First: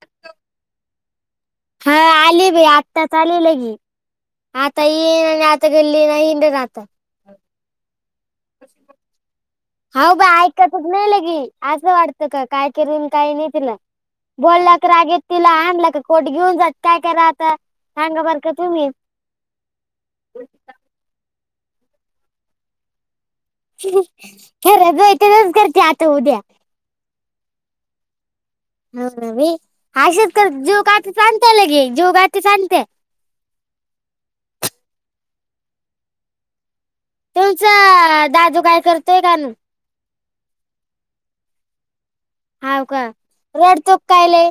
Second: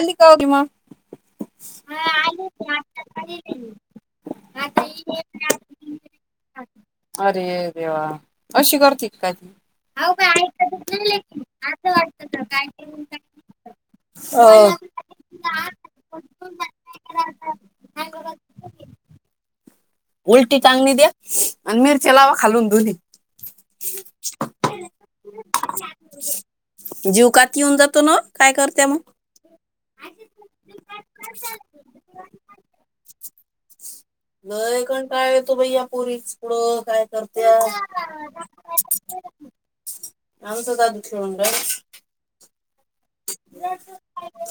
आणली का भीमा. हा आली बाई आत्ताच आले लगी. आता येईन आता गल्ली ना हिंडन आता. अरे देवा अशी करती की काय ती? हा बा ऐकातच नाही लगे असं वाटतं का काय कर काही नाही तिल अ बोललं तर राग येते तिला आणला का. पोट घेऊन जाते काय करा आता सांगा बर का तुम्ही. उलटी टांगली दे अन मिरच्या लावा खालून धुरी. खरजथच करते आता उद्या जीवकात येऊन जातो ना काय कर हाव ना बाई जीवगाठीस आंटे लगे जीव गाठीस आणते. लय कंटाळा येतो बाई या पोरी पुढे काय. करत्या तुमचा दादू काय करतोय का. आमचा दादू खेळून राहिला. हो का रडतोक काय लय?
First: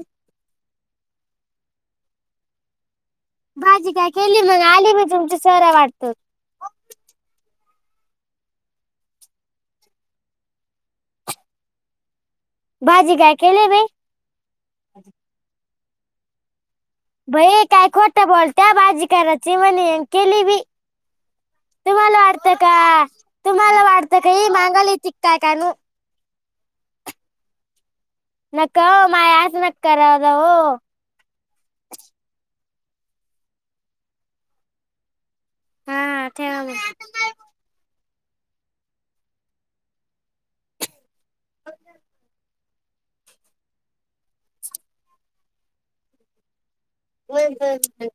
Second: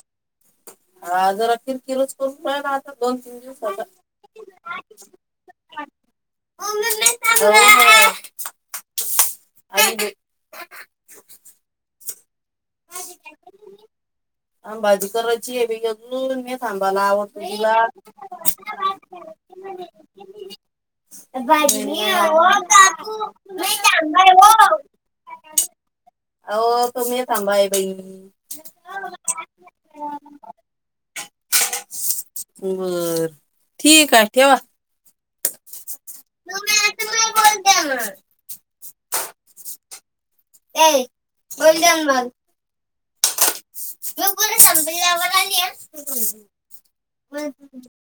हा जरा किरकिरच करून राहिला दोन तीन. दिवसाचा भाजी काय केली मग आले मी जुमच सरा वाढतो. [unintelligible] भाजी काय केलीये बाई? भाजी करायची बाई अजून. थांबालाव काय खोटं बोलतीया, भाजी करायचे म्हणे अन केली भी. तुम्हाला वाटत का तुम्हाला वाटत का? ही मागायला येते काय काय आणू. अहो तुम्ही थांबा बाई. नका औ माय आस नक् कव जा हो. बरं ठीक आहे ठेवा, हा ठेवा [unintelligible] ए बोल जान मग. [unintelligible] [unintelligible]